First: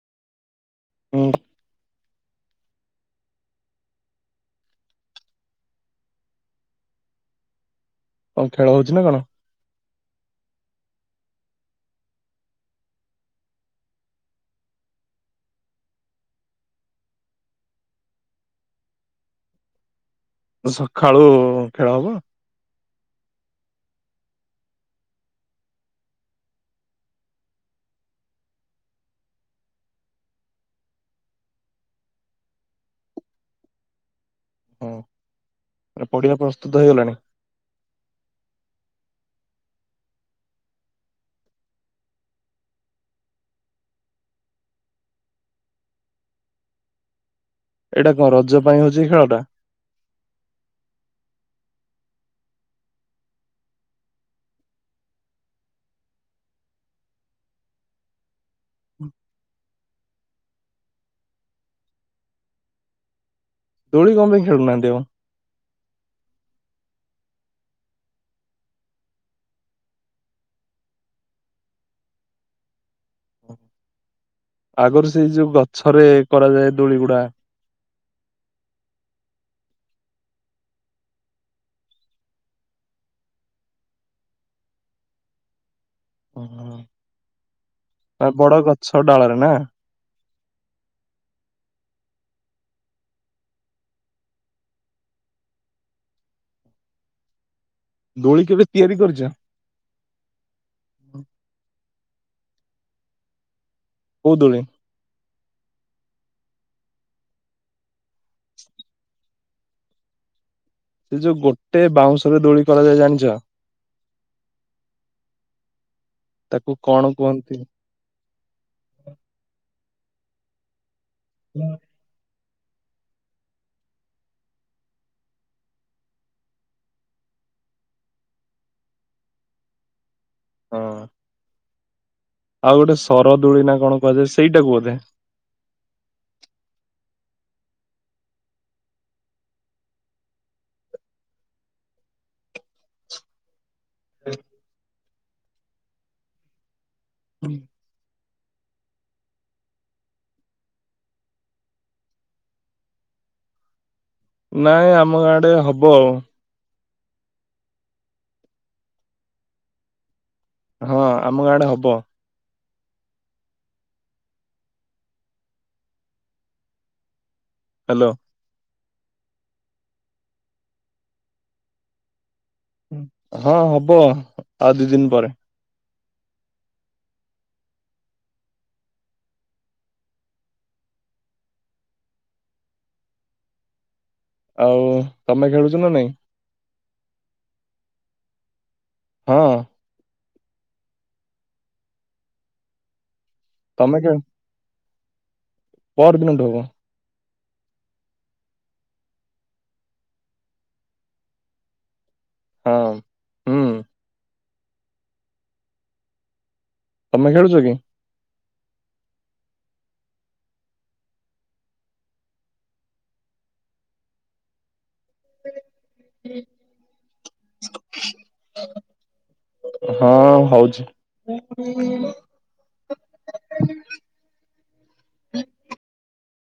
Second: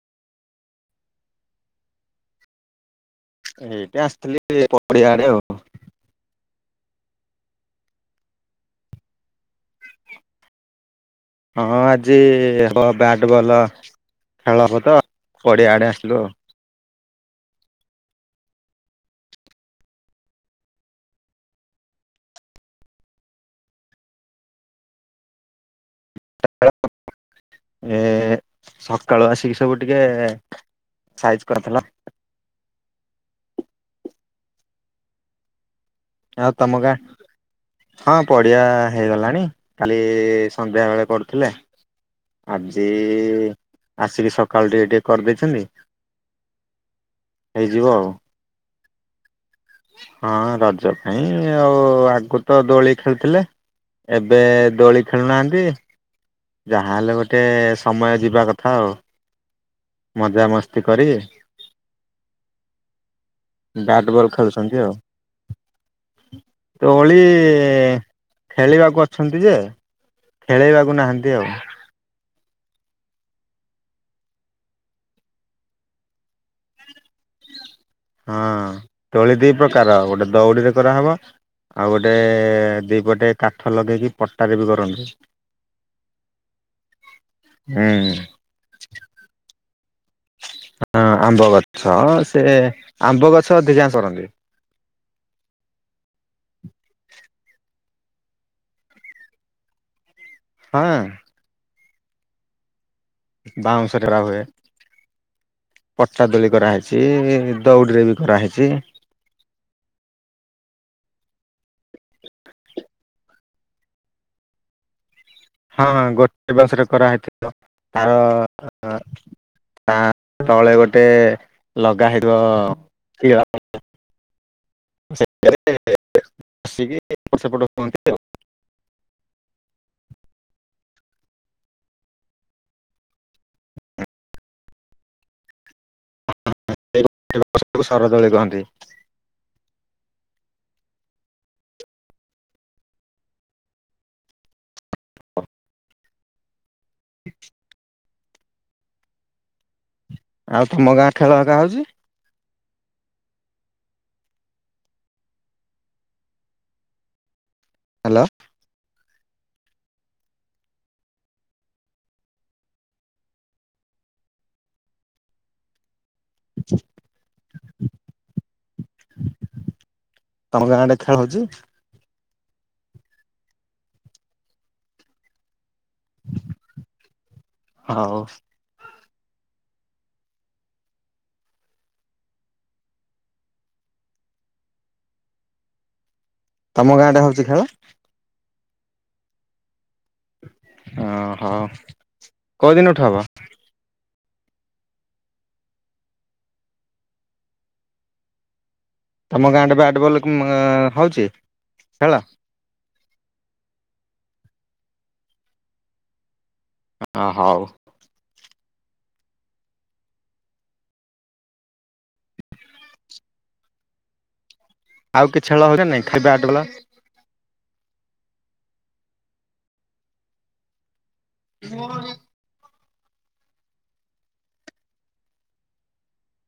ହୁଁ ଏଇଠି ଆସିଥିଲି ପଡିଆ ଆଡେ ଆଉ କଣ ଖେଳ ହଉଚି ନା କଣ? ହଁ ଆଜି ହେବ ବ୍ୟାଟ୍ ବଲ୍ ଖେଳ ହବ ତ ପଡ଼ିଆଆଡ଼େ ଆସିଲୁ ଆଉ [unintelligible] ସକାଳୁ ଖେଳ ହବ ଏ ସକାଳୁ ଆସିକି ସବୁ ଟିକେ ସାଇଜ୍ କରଥିଲା ହଁ ପଡିଆ ଆଉ ପ୍ରସ୍ତୁତ ତମ ଗାଁ ହେଇଗଲାଣି। ହଁ ପଡିଆ ହେଇଗଲାଣି କାଲି ସନ୍ଧ୍ୟା ବେଳେ କରୁଥିଲେ ଆଜି ଆସିକି ସକାଳ ଟିକେ ଟିକେ କରିଦେଇଛନ୍ତି। ହେଇଯିବ ଆଉ ଏଇଟା କଣ ରଜ ପାଇଁ ହଉଛିକି ଖେଳଟା? ହଁ ରଜ ପାଇଁ ଆଉ ଆଗରୁ ତ ଦୋଳି ଖେଳୁଥିଲେ ଏବେ ଦୋଳି ଖେଳୁନାହାନ୍ତି। ଯାହାହେଲେ ଗୋଟେ ସମୟ ଯିବା କଥା ଆଉ [inaudible] ମଜାମସ୍ତି କରି ଦୋଳି କଣ ବ୍ୟାଟବଲ୍ ପାଇଁ ଖେଳୁଛନ୍ତି ଖେଳୁନାହାନ୍ତି ଆଉ ଦୋଳି ଖେଳିବାକୁ ଅଛନ୍ତି ଯେ ଖେଳେଇବାକୁ ନାହାନ୍ତି ଆଉ ଆଗରୁ ସେଇ ଯୋଉ ଗଛରେ କରାଯାଏ ଦୋଳି ଗୁଡା ହଁ ଦୋଳି ଦି ପ୍ରକାର ଗୋଟେ ଦଉଡିରେ କରାହେବ ଆଉ ଗୋଟେ ଦିପଟେ କାଠ ଲଗେଇକି ପଟାରେ ବି କରନ୍ତି। ଓହୋ ହୁଁ ଆ ବଡ ଗଛ ଡାଳରେ ନା ହଁ ଆମ୍ବ ଗଛ ସେ ଆମ୍ବ ଗଛ ଅଧିକାଂଶ କରନ୍ତି। ଦୋଳି କେବେ ତିଆରି କରିଛ? ହ ଆ ବାଉଁଶରେ ବା କୋଉ ହୁଏ। ଦୋଳି ପଟା ଦୋଳି କରାହୋଇଛି ଦଉଡ଼ିରେ ବି କରାହଇଛି ଏଇ ଯୋଉ ଗୋଟେ ବାଉଁଶରେ ଦୋଳି କରାଯାଏ ଜାଣିଛ? ହଁ ଗୋଟେ ତାକୁ ବାଉଁଶରେ କଣ କରାହେଇଥିଲା କୁହନ୍ତି? ତାର [unintelligible] ତା ତଳେ ଗୋଟେ ହୁଁ। ଲଗା ହେଇଥିବ କି ସେଇଟାରେ ବସିକି ଏପଟ ସେପଟ ହୁଅନ୍ତି ଆଉ। ହଁ। ଆଉ ଗୋଟେ ସରଦୁଳି ନା କଣ କୁହାଯାଏ ସେଇଟାକୁ ବୋଧେ। ଲୋକ ସେପଟୁ ଶରଦୋଳି କହନ୍ତି। [unintelligible] [unintelligible] ଆଉ ତମ ଗାଁ ଖେଳ ଆକା ହଉଛି। ନାଇଁ ଆମ ଗାଁ ଆଡେ ହବ। ହାଲୋ। ହଁ ଆମ ଗାଁ ଆଡେ ହବ। [unintelligible] ହାଲୋ। ତମ ଗାଁ ଆଡେ ଖେଳ ହଉଛି। ହଁ ହବ ଆଉ ଦି ଦିନ ପରେ। ହଉ। ଆଉ ତମେ ଖେଳୁଛ ନା ନାଇଁ। ତମ ଗାଁ ଆଡେ ହଉଛି ଖେଳ। ହଁ। ଅଁ ହଁ କୋଉ ଦିନଠୁ ହବ। ତମେ କେ ପଅର ଦିନଠୁ ହବ। ତମ ଗାଁ ଟେ ବ୍ୟାଟ ବଲ୍ ମ ହଉଛି ଖେଳ। ହଁ। ହୁଁ ହଁ ତମେ ଖେଳୁଛ ହଉ। କି? ଆଉ କିଛି ଖେଳ ହଉଛି ନା ନାଇଁ ଖାଲି ବ୍ୟାଟ ବଲ। ହଁ ହଉଛି।